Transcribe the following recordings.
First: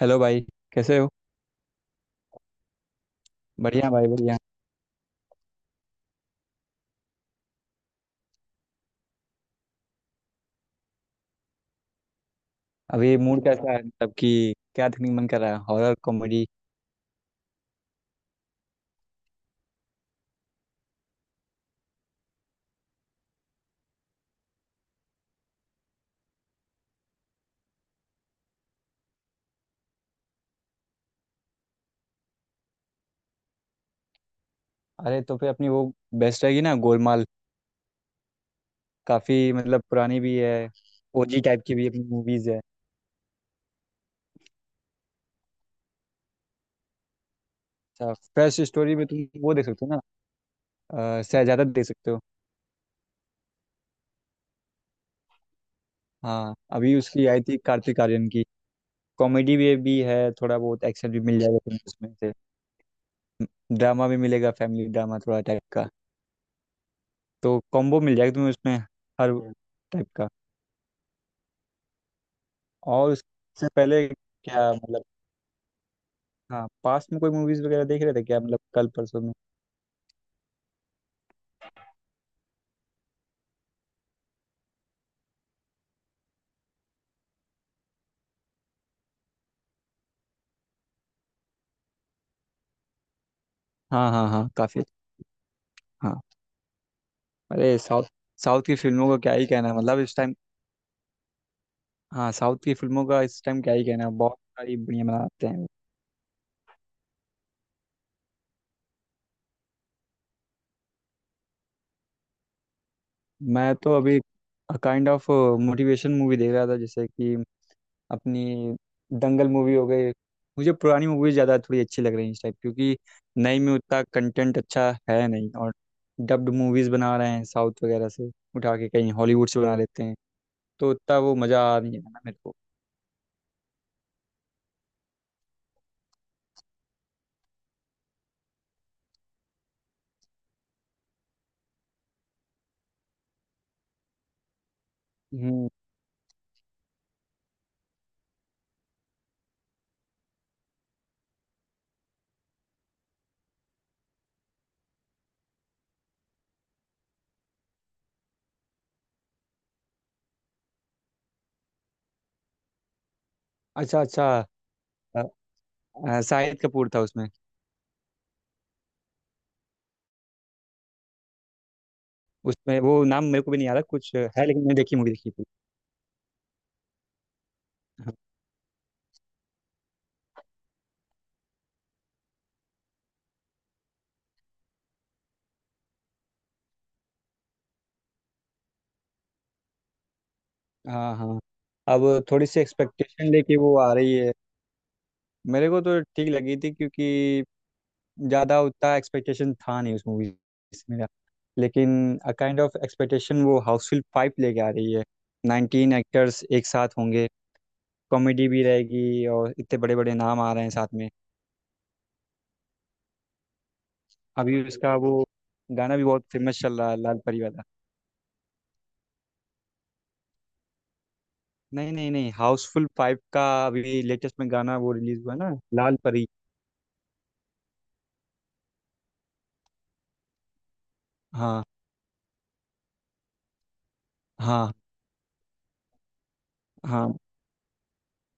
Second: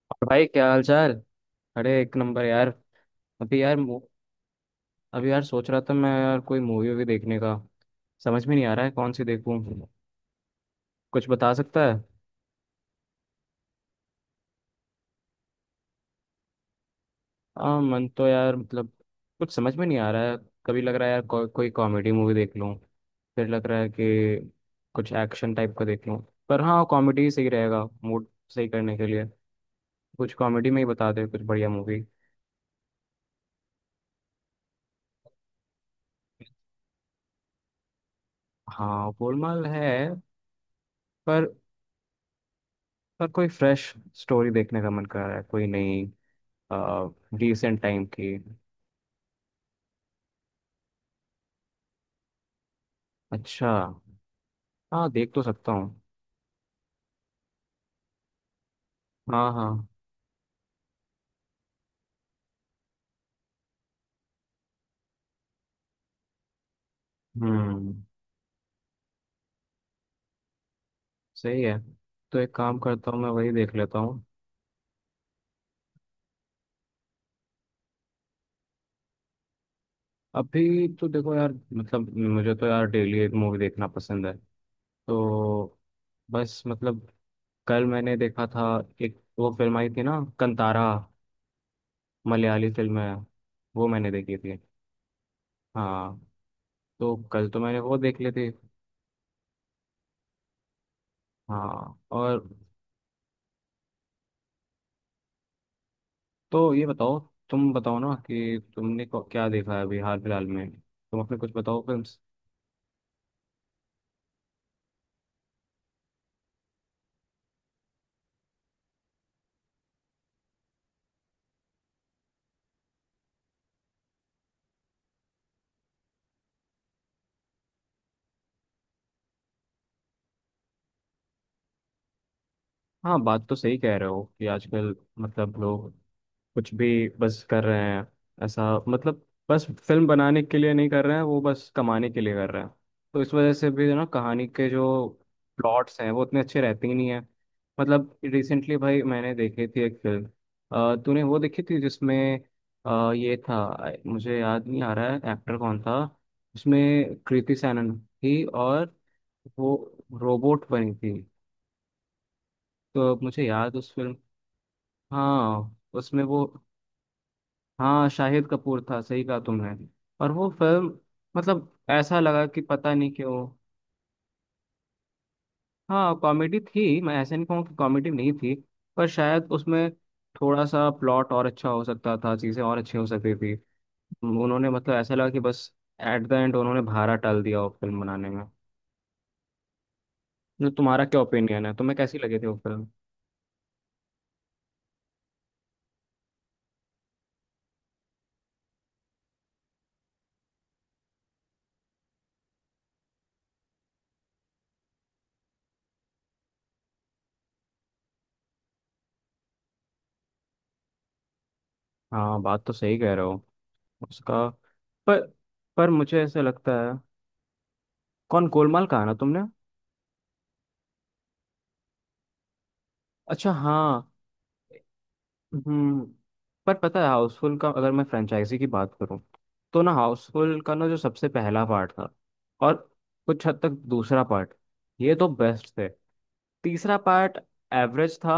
Hello और भाई। भाई क्या हाल कैसे हो? चाल। अरे एक नंबर यार। अभी यार बढ़िया मु- भाई बढ़िया। अभी यार सोच रहा था मैं यार कोई मूवी वूवी देखने का। समझ में नहीं आ रहा है कौन सी देखूं। कुछ बता सकता है? अभी मूड कैसा है, मतलब कि क्या देखने का मन कर रहा है, हॉरर कॉमेडी? हाँ मन तो यार मतलब कुछ समझ में नहीं आ रहा है। कभी लग रहा है यार को, कोई कॉमेडी मूवी देख लूं। फिर लग रहा है कि कुछ एक्शन टाइप का देख लूं। पर हाँ कॉमेडी सही रहेगा मूड सही करने के लिए। कुछ कॉमेडी में ही बता दे कुछ बढ़िया मूवी। अरे तो फिर अपनी वो बेस्ट रहेगी ना, गोलमाल। हाँ काफ़ी गोलमाल मतलब है। पुरानी भी है, ओजी पर टाइप की भी अपनी मूवीज़ है। पर कोई फ्रेश स्टोरी देखने का मन कर रहा है कोई नई रिसेंट टाइम अच्छा की। फ्रेश स्टोरी में तुम वो देख सकते हो ना, शहजादा देख सकते हो। अच्छा। हाँ देख तो सकता हूँ। हाँ अभी उसकी आई थी, कार्तिक आर्यन की। हाँ कॉमेडी भी हाँ। भी है, थोड़ा बहुत एक्शन भी मिल जाएगा तुम्हें उसमें से। ड्रामा भी मिलेगा, फैमिली ड्रामा थोड़ा टाइप का। तो हम्म। कॉम्बो मिल जाएगा तुम्हें उसमें, हर टाइप का। सही है। तो एक काम करता और हूँ मैं वही उससे देख लेता पहले हूँ। क्या मतलब, हाँ पास्ट में कोई मूवीज वगैरह देख रहे थे क्या, मतलब कल परसों में? अभी तो देखो यार मतलब मुझे तो यार डेली एक मूवी देखना पसंद है। तो बस मतलब कल मैंने देखा था। एक वो फिल्म आई थी ना कंतारा। मलयाली फिल्म है। वो मैंने हाँ हाँ देखी हाँ, थी। काफी। अच्छा। हाँ। हाँ। तो कल तो अरे मैंने वो साउथ देख ली थी। साउथ की फिल्मों का क्या ही कहना है, मतलब इस टाइम। हाँ। हाँ और साउथ की फिल्मों का इस टाइम क्या ही कहना है, बहुत सारी बढ़िया बनाते हैं। तो ये बताओ तुम बताओ ना कि तुमने क्या देखा है अभी हाल फिलहाल में तुम अपने कुछ बताओ फिल्म। मैं तो अभी काइंड ऑफ मोटिवेशन मूवी देख रहा था, जैसे कि अपनी दंगल मूवी हो गई। मुझे पुरानी मूवी ज़्यादा थोड़ी अच्छी लग रही है इस टाइप, क्योंकि नई में उतना कंटेंट अच्छा है नहीं, और डब्ड मूवीज़ बना रहे हैं साउथ वगैरह से उठा के, कहीं हॉलीवुड से बना लेते हैं। तो उतना वो मज़ा आ नहीं रहा ना मेरे को। हाँ बात तो सही कह रहे हो कि आजकल मतलब लोग कुछ भी बस कर रहे हैं। ऐसा मतलब बस फिल्म बनाने के लिए नहीं कर रहे हैं वो बस कमाने के लिए कर रहे हैं। तो इस वजह से भी ना कहानी के जो हम्म। प्लॉट्स हैं वो उतने अच्छे रहते ही नहीं हैं। मतलब रिसेंटली भाई मैंने देखी थी एक फिल्म। तूने वो देखी थी जिसमें ये था मुझे याद नहीं आ रहा है एक्टर कौन था। उसमें कृति सैनन थी और वो रोबोट बनी थी। तो मुझे याद उस अच्छा फिल्म। अच्छा। अ, हाँ उसमें वो। शाहिद कपूर था उसमें। हाँ शाहिद कपूर था सही कहा तुमने। और वो फिल्म मतलब ऐसा लगा कि उसमें वो पता नहीं नाम मेरे क्यों। को भी नहीं आ रहा, कुछ है लेकिन, मैंने देखी मूवी देखी थी। हाँ कॉमेडी थी मैं ऐसे नहीं कहूँ कि कॉमेडी हाँ नहीं थी। पर शायद उसमें थोड़ा सा प्लॉट और अच्छा हो सकता था चीज़ें और अच्छी हो सकती थी। उन्होंने मतलब ऐसा लगा कि बस एट द एंड उन्होंने भारा टाल दिया वो फिल्म बनाने में। न, तुम्हारा हाँ क्या हाँ। ओपिनियन है तुम्हें कैसी अब लगी थी थोड़ी वो सी फिल्म? एक्सपेक्टेशन लेके वो आ रही है, मेरे को तो ठीक लगी थी, क्योंकि ज़्यादा उतना एक्सपेक्टेशन था नहीं उस मूवी से मेरा। लेकिन अ काइंड ऑफ एक्सपेक्टेशन वो हाउसफुल 5 लेके आ रही है, 19 एक्टर्स एक साथ होंगे, कॉमेडी भी रहेगी और इतने बड़े बड़े नाम आ रहे हैं साथ में। हाँ बात तो सही कह रहे हो। उसका अभी उसका वो पर पर गाना भी मुझे बहुत ऐसा फेमस लगता चल रहा है। है, लाल परी वाला। कौन गोलमाल कहा ना तुमने? नहीं नहीं नहीं, हाउसफुल 5 का अच्छा। हाँ। अभी लेटेस्ट में गाना वो रिलीज हुआ है ना। लाल हम्म। परी। पर पता है हाउसफुल का अगर मैं फ्रेंचाइजी की बात करूं तो ना हाउसफुल का ना जो सबसे हाँ पहला पार्ट था। और कुछ हद तक दूसरा पार्ट हाँ ये तो बेस्ट थे। तीसरा हाँ पार्ट एवरेज था।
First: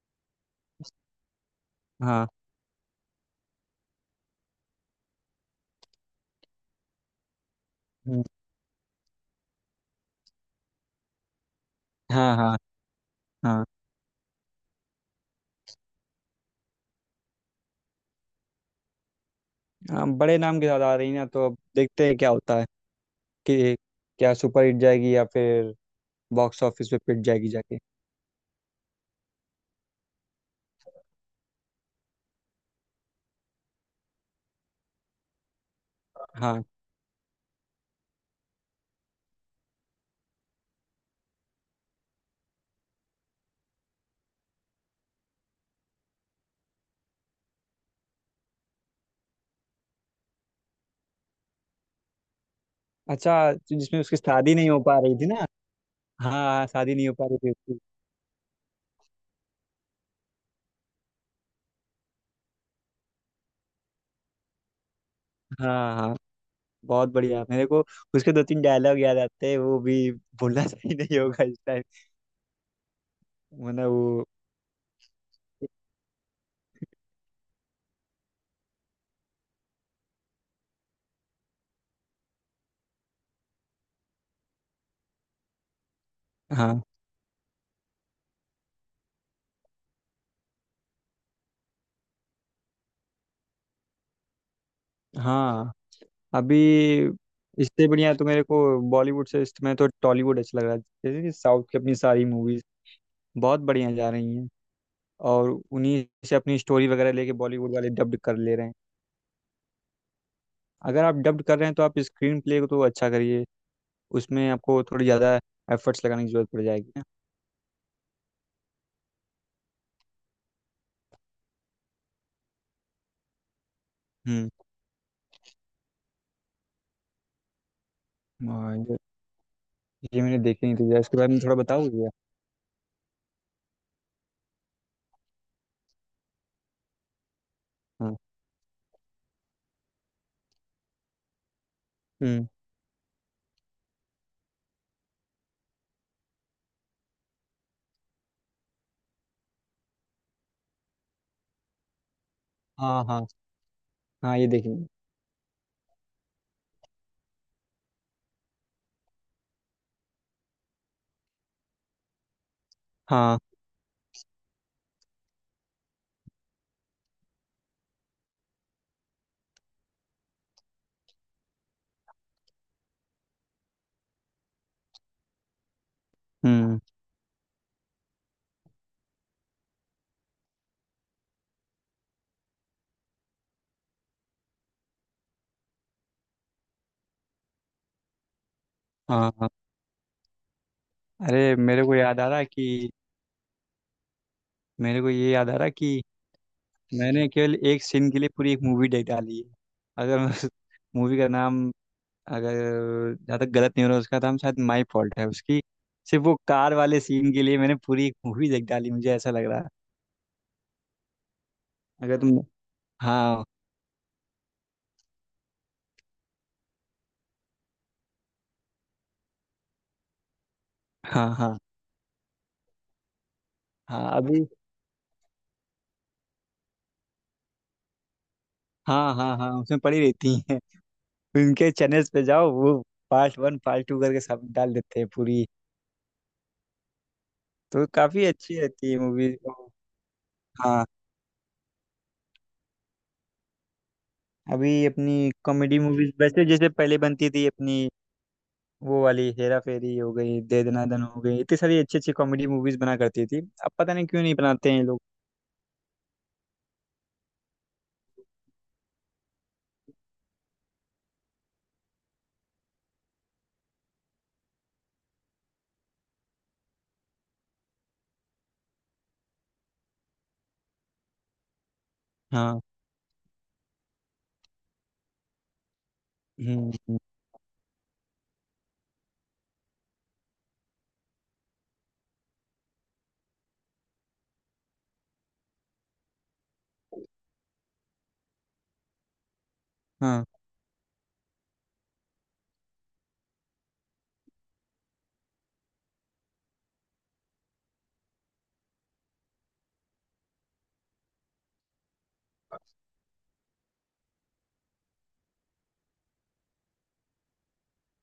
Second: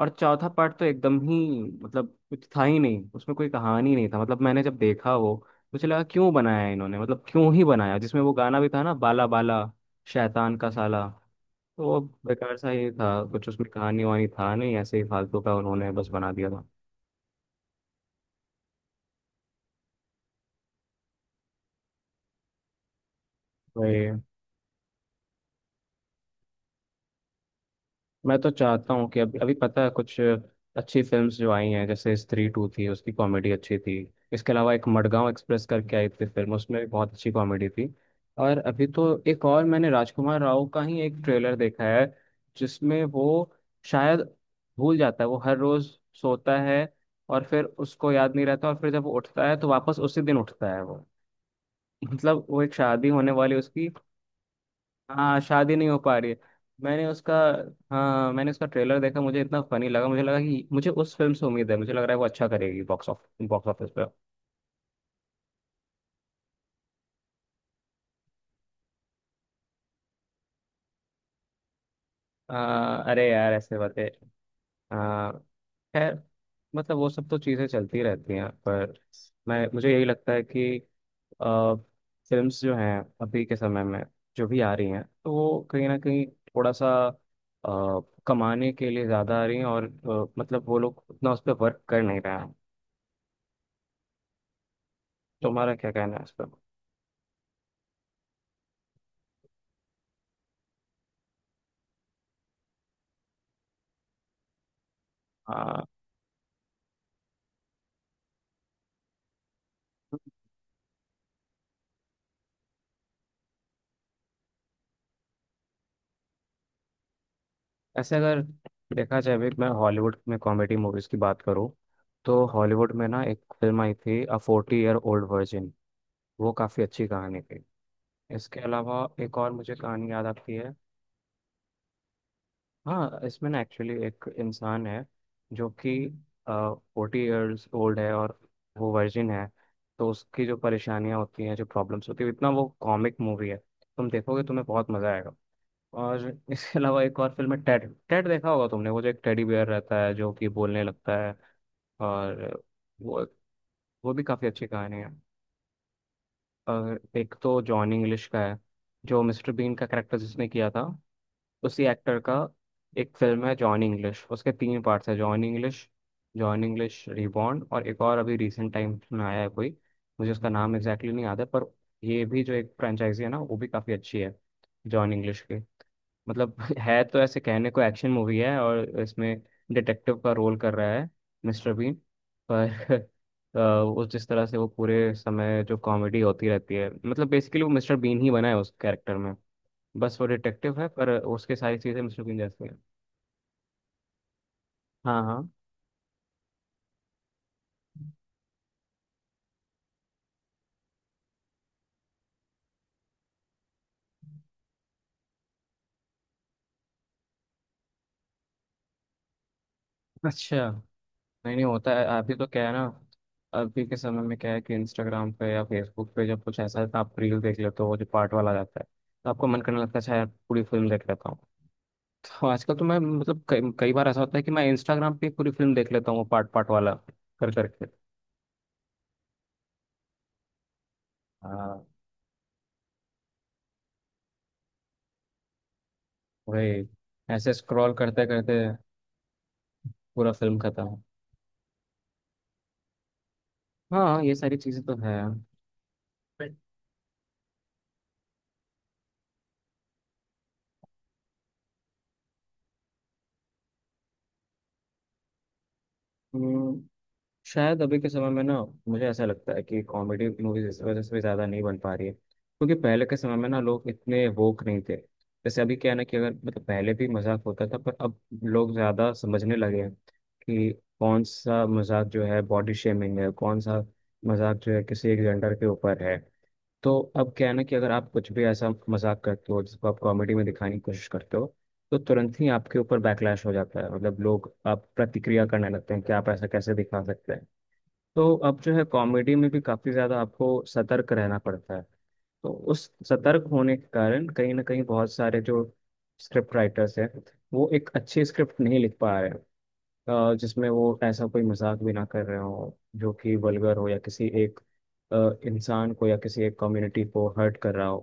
और चौथा पार्ट तो एकदम ही मतलब हाँ। कुछ था ही नहीं उसमें कोई कहानी नहीं था मतलब मैंने जब देखा वो मुझे लगा क्यों बनाया है इन्होंने मतलब क्यों ही बनाया जिसमें हम्म, वो गाना भी था ना बाला बाला शैतान का साला। तो वो हाँ बेकार हाँ सा ही था कुछ हाँ उसमें कहानी वहानी था नहीं ऐसे ही फालतू का उन्होंने बस बना दिया था। हाँ। बड़े नाम के साथ आ रही ना, तो अब देखते हैं क्या होता है, कि वही। क्या सुपर हिट जाएगी या फिर बॉक्स ऑफिस पे पिट जाएगी जाके। मैं तो चाहता हूँ कि अभी अभी पता है कुछ अच्छी फिल्म्स जो आई हैं जैसे स्त्री टू थी उसकी कॉमेडी अच्छी थी। इसके अलावा एक मडगांव एक्सप्रेस करके आई थी फिल्म हाँ। उसमें भी बहुत अच्छी कॉमेडी थी। और अभी तो एक और मैंने राजकुमार राव का ही एक ट्रेलर देखा है। जिसमें वो शायद भूल जाता है वो हर रोज सोता है और फिर उसको याद नहीं रहता और फिर जब वो उठता है तो वापस उसी दिन उठता है वो। मतलब वो एक शादी होने अच्छा वाली उसकी। जिसमें उसकी शादी नहीं हो पा रही थी ना। हाँ शादी नहीं हो पा रही हाँ है। हाँ, शादी मैंने नहीं हो पा उसका रही थी उसकी। हाँ मैंने उसका ट्रेलर देखा मुझे इतना फनी लगा मुझे लगा कि मुझे उस फिल्म से उम्मीद है मुझे लग रहा है वो अच्छा करेगी बॉक्स ऑफिस पे हाँ हाँ, बहुत बढ़िया मेरे को। उसके दो तीन डायलॉग याद आते हैं, वो भी भूलना सही नहीं होगा इस टाइम। अरे यार ऐसे मतलब बातें। वो। आ, खैर मतलब वो सब तो चीज़ें चलती रहती हैं पर मैं मुझे यही लगता है कि आ, फिल्म्स जो हैं अभी के समय में जो भी आ रही हैं तो वो कहीं ना कहीं थोड़ा हाँ सा आ, कमाने के लिए ज़्यादा आ रही हैं और मतलब वो लोग उतना उस पर वर्क कर नहीं रहे हैं। हाँ। तुम्हारा क्या कहना है इस पर? अभी इससे बढ़िया तो मेरे को बॉलीवुड से इस समय तो टॉलीवुड अच्छा लग रहा है। जैसे कि साउथ की अपनी सारी मूवीज बहुत बढ़िया जा रही हैं, और हाँ उन्हीं से अपनी स्टोरी वगैरह लेके बॉलीवुड वाले डब्ड कर ले रहे हैं। अगर आप डब्ड कर रहे हैं तो आप स्क्रीन प्ले को तो अच्छा करिए, उसमें आपको थोड़ी ज़्यादा एफर्ट्स लगाने की जरूरत पड़ जाएगी ना। ऐसे अगर देखा जाए अभी मैं हॉलीवुड में कॉमेडी मूवीज की बात करूँ तो हॉलीवुड में ना एक फिल्म आई थी अ हम्म। Forty Year Old Virgin. वो काफ़ी अच्छी कहानी थी। इसके हाँ, ये अलावा एक और मुझे कहानी ये याद मैंने आती देखी है। नहीं थी, जरा इसके बारे में थोड़ा बताओगे। हाँ इसमें ना एक्चुअली एक इंसान है जो कि फोर्टी ईयर्स ओल्ड है हाँ। और वो वर्जिन है। तो उसकी जो परेशानियाँ होती हैं जो प्रॉब्लम्स होती है हम्म। इतना वो कॉमिक मूवी है तुम देखोगे तुम्हें बहुत मज़ा आएगा। और इसके अलावा एक और फिल्म है टेड। टेड देखा होगा तुमने वो जो एक टेडी बेयर रहता है जो कि बोलने लगता है। और हाँ हाँ वो वो भी हाँ, काफ़ी ये अच्छी देखेंगे। कहानी है। और एक तो जॉन इंग्लिश का है। जो मिस्टर बीन का कैरेक्टर जिसने किया था उसी एक्टर का एक हाँ। फिल्म है जॉन इंग्लिश। उसके तीन पार्ट्स है John English, John English reborn और एक और अभी रिसेंट टाइम में आया है कोई मुझे उसका नाम एग्जैक्टली नहीं याद है पर ये भी जो एक फ्रेंचाइजी है ना वो भी काफ़ी अच्छी है जॉन इंग्लिश की। मतलब हम्म। है तो ऐसे कहने को एक्शन मूवी है और इसमें डिटेक्टिव का रोल कर रहा है मिस्टर बीन। पर वो जिस तरह से वो पूरे समय जो कॉमेडी होती रहती है मतलब बेसिकली वो मिस्टर बीन ही बना है उस कैरेक्टर हाँ में। हाँ। बस वो डिटेक्टिव है पर अरे उसके सारी मेरे को चीज़ें याद मिस्टर आ बीन रहा है जैसी हैं। कि मेरे को हाँ ये याद हाँ। आ रहा है कि मैंने केवल एक सीन के लिए पूरी एक मूवी देख डाली है। अगर मैं उस मूवी का नाम, अगर जहाँ तक गलत नहीं हो रहा, उसका नाम शायद माई फॉल्ट है उसकी। सिर्फ वो कार वाले सीन के लिए मैंने पूरी एक मूवी देख डाली, मुझे ऐसा लग रहा है। अच्छा नहीं नहीं होता है अगर अभी तुम। तो क्या है ना। हाँ अभी के समय में क्या है कि इंस्टाग्राम पे या फेसबुक पे जब कुछ ऐसा है तो आप रील देख लेते हो वो जो पार्ट वाला जाता है। तो आपको मन करने लगता है अच्छा यार पूरी फिल्म देख हाँ लेता हूँ। हाँ तो आजकल तो मैं मतलब कई कई बार हाँ। ऐसा होता है अभी। कि मैं इंस्टाग्राम पे पूरी फिल्म देख लेता हूँ पार्ट पार्ट वाला कर करके। हाँ हाँ हाँ, उसमें पड़ी रहती हैं। उनके हाँ। चैनल्स पे जाओ, वो पार्ट 1 पार्ट 2 करके सब डाल देते हैं पूरी। वही। ऐसे तो स्क्रॉल काफी करते अच्छी करते रहती है मूवीज। पूरा फिल्म हाँ। खत्म। हाँ ये सारी अभी चीजें तो अपनी है। कॉमेडी मूवीज वैसे जैसे पहले बनती थी अपनी, वो वाली हेरा फेरी हो गई, दे दना दन हो गई, इतनी सारी अच्छी अच्छी कॉमेडी मूवीज बना करती थी, अब पता नहीं क्यों नहीं बनाते हैं ये लोग। हम्म, शायद अभी के समय में ना मुझे ऐसा लगता है कि कॉमेडी मूवीज इस वजह से भी ज़्यादा नहीं बन पा रही है क्योंकि पहले के समय में ना लोग इतने वोक नहीं थे। जैसे अभी क्या है ना कि अगर मतलब पहले भी मजाक होता था पर अब लोग ज़्यादा समझने लगे हैं कि कौन सा मजाक जो है हाँ। बॉडी शेमिंग है कौन सा मजाक जो है किसी एक जेंडर के ऊपर है। हम्म तो हम्म, अब क्या है ना कि अगर आप कुछ भी ऐसा मजाक करते हो जिसको आप कॉमेडी में दिखाने की कोशिश करते हो तो तुरंत ही आपके ऊपर बैकलैश हो जाता है मतलब लोग आप प्रतिक्रिया करने लगते हैं कि आप ऐसा कैसे दिखा सकते हैं। तो अब जो है कॉमेडी में भी काफी ज्यादा हाँ आपको सतर्क रहना पड़ता है। तो उस सतर्क होने के कारण कहीं ना कहीं बहुत सारे जो स्क्रिप्ट राइटर्स हैं वो एक अच्छी स्क्रिप्ट नहीं लिख पा रहे हैं जिसमें वो ऐसा कोई मजाक भी ना कर रहे हो जो कि वल्गर हो या किसी एक अ, इंसान को या किसी एक कम्युनिटी को हर्ट कर रहा हो।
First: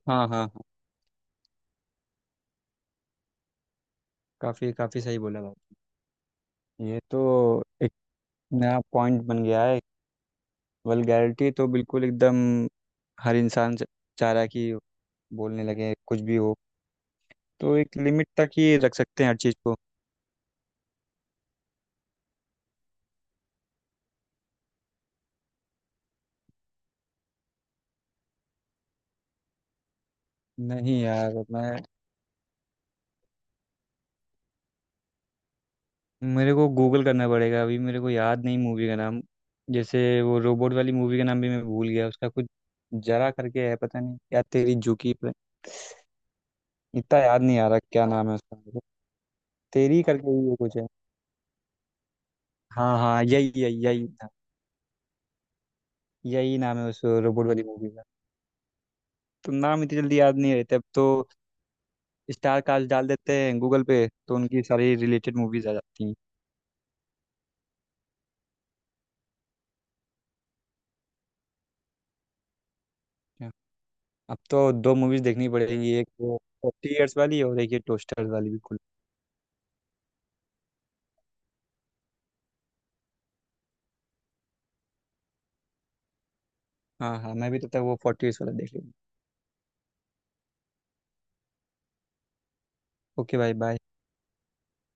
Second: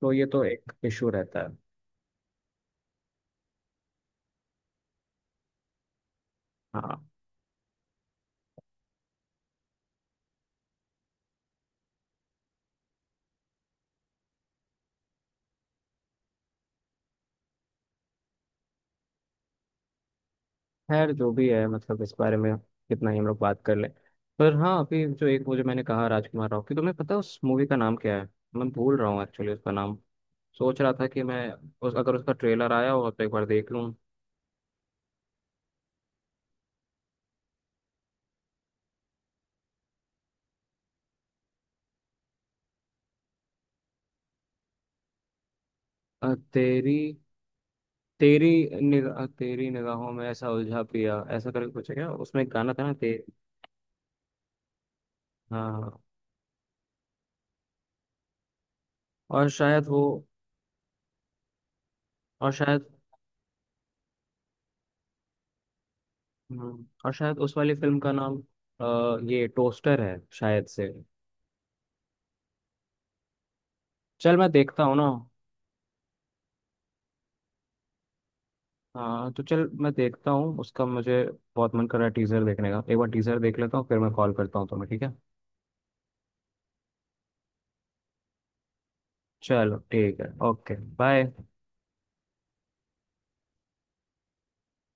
तो ये हाँ हाँ तो हाँ। एक इशू रहता है। काफी काफी सही बोला भाई। हाँ। ये तो एक नया पॉइंट बन गया है। वल्गैरिटी तो बिल्कुल एकदम हर इंसान चाह रहा है कि बोलने लगे कुछ भी हो। तो एक लिमिट तक ही रख सकते हैं हर चीज़ को। खैर जो भी है मतलब इस बारे में कितना ही हम लोग बात कर लें। पर हाँ अभी जो एक वो जो मैंने कहा राजकुमार राव की तुम्हें पता है उस मूवी का नाम क्या है? मैं भूल रहा हूँ एक्चुअली उसका नाम। सोच रहा नहीं था कि यार मैं मैं, उस अगर उसका ट्रेलर आया हो तो एक बार देख लूँ। मेरे को गूगल करना पड़ेगा, अभी मेरे को याद नहीं मूवी का नाम। जैसे वो रोबोट वाली मूवी का नाम भी मैं भूल गया, उसका कुछ जरा करके है, पता नहीं, या तेरी झुकी पे। तेरी इतना याद नहीं आ रहा क्या नाम है तेरी उसका मेरे को। निगाह तेरी तेरी निगाहों में करके ही ऐसा वो कुछ उलझा है। पिया ऐसा करके कुछ है क्या उसमें एक गाना था ना हाँ ते हाँ, यही यही यही था, हाँ हाँ। यही नाम है उस रोबोट वाली मूवी का। और तो नाम शायद इतनी वो। जल्दी याद नहीं रहते अब तो, और स्टार शायद कास्ट डाल देते हैं गूगल पे तो उनकी सारी रिलेटेड मूवीज आ जाती हैं। और शायद उस वाली फिल्म का नाम ये टोस्टर है शायद से। चल अब मैं तो देखता दो हूँ ना। मूवीज देखनी पड़ेगी, एक वो 40 ईयर्स वाली और एक ये टोस्टर्स वाली, बिल्कुल। हाँ तो चल मैं देखता हूँ उसका मुझे बहुत मन कर रहा है टीजर देखने का एक बार टीजर देख लेता हूँ फिर मैं कॉल करता हूँ तुम्हें ठीक है? हाँ हाँ, मैं भी तो तक वो 40 ईयर्स वाला देख लूँगा। चलो ठीक है ओके। बाय। ओके भाई बाय।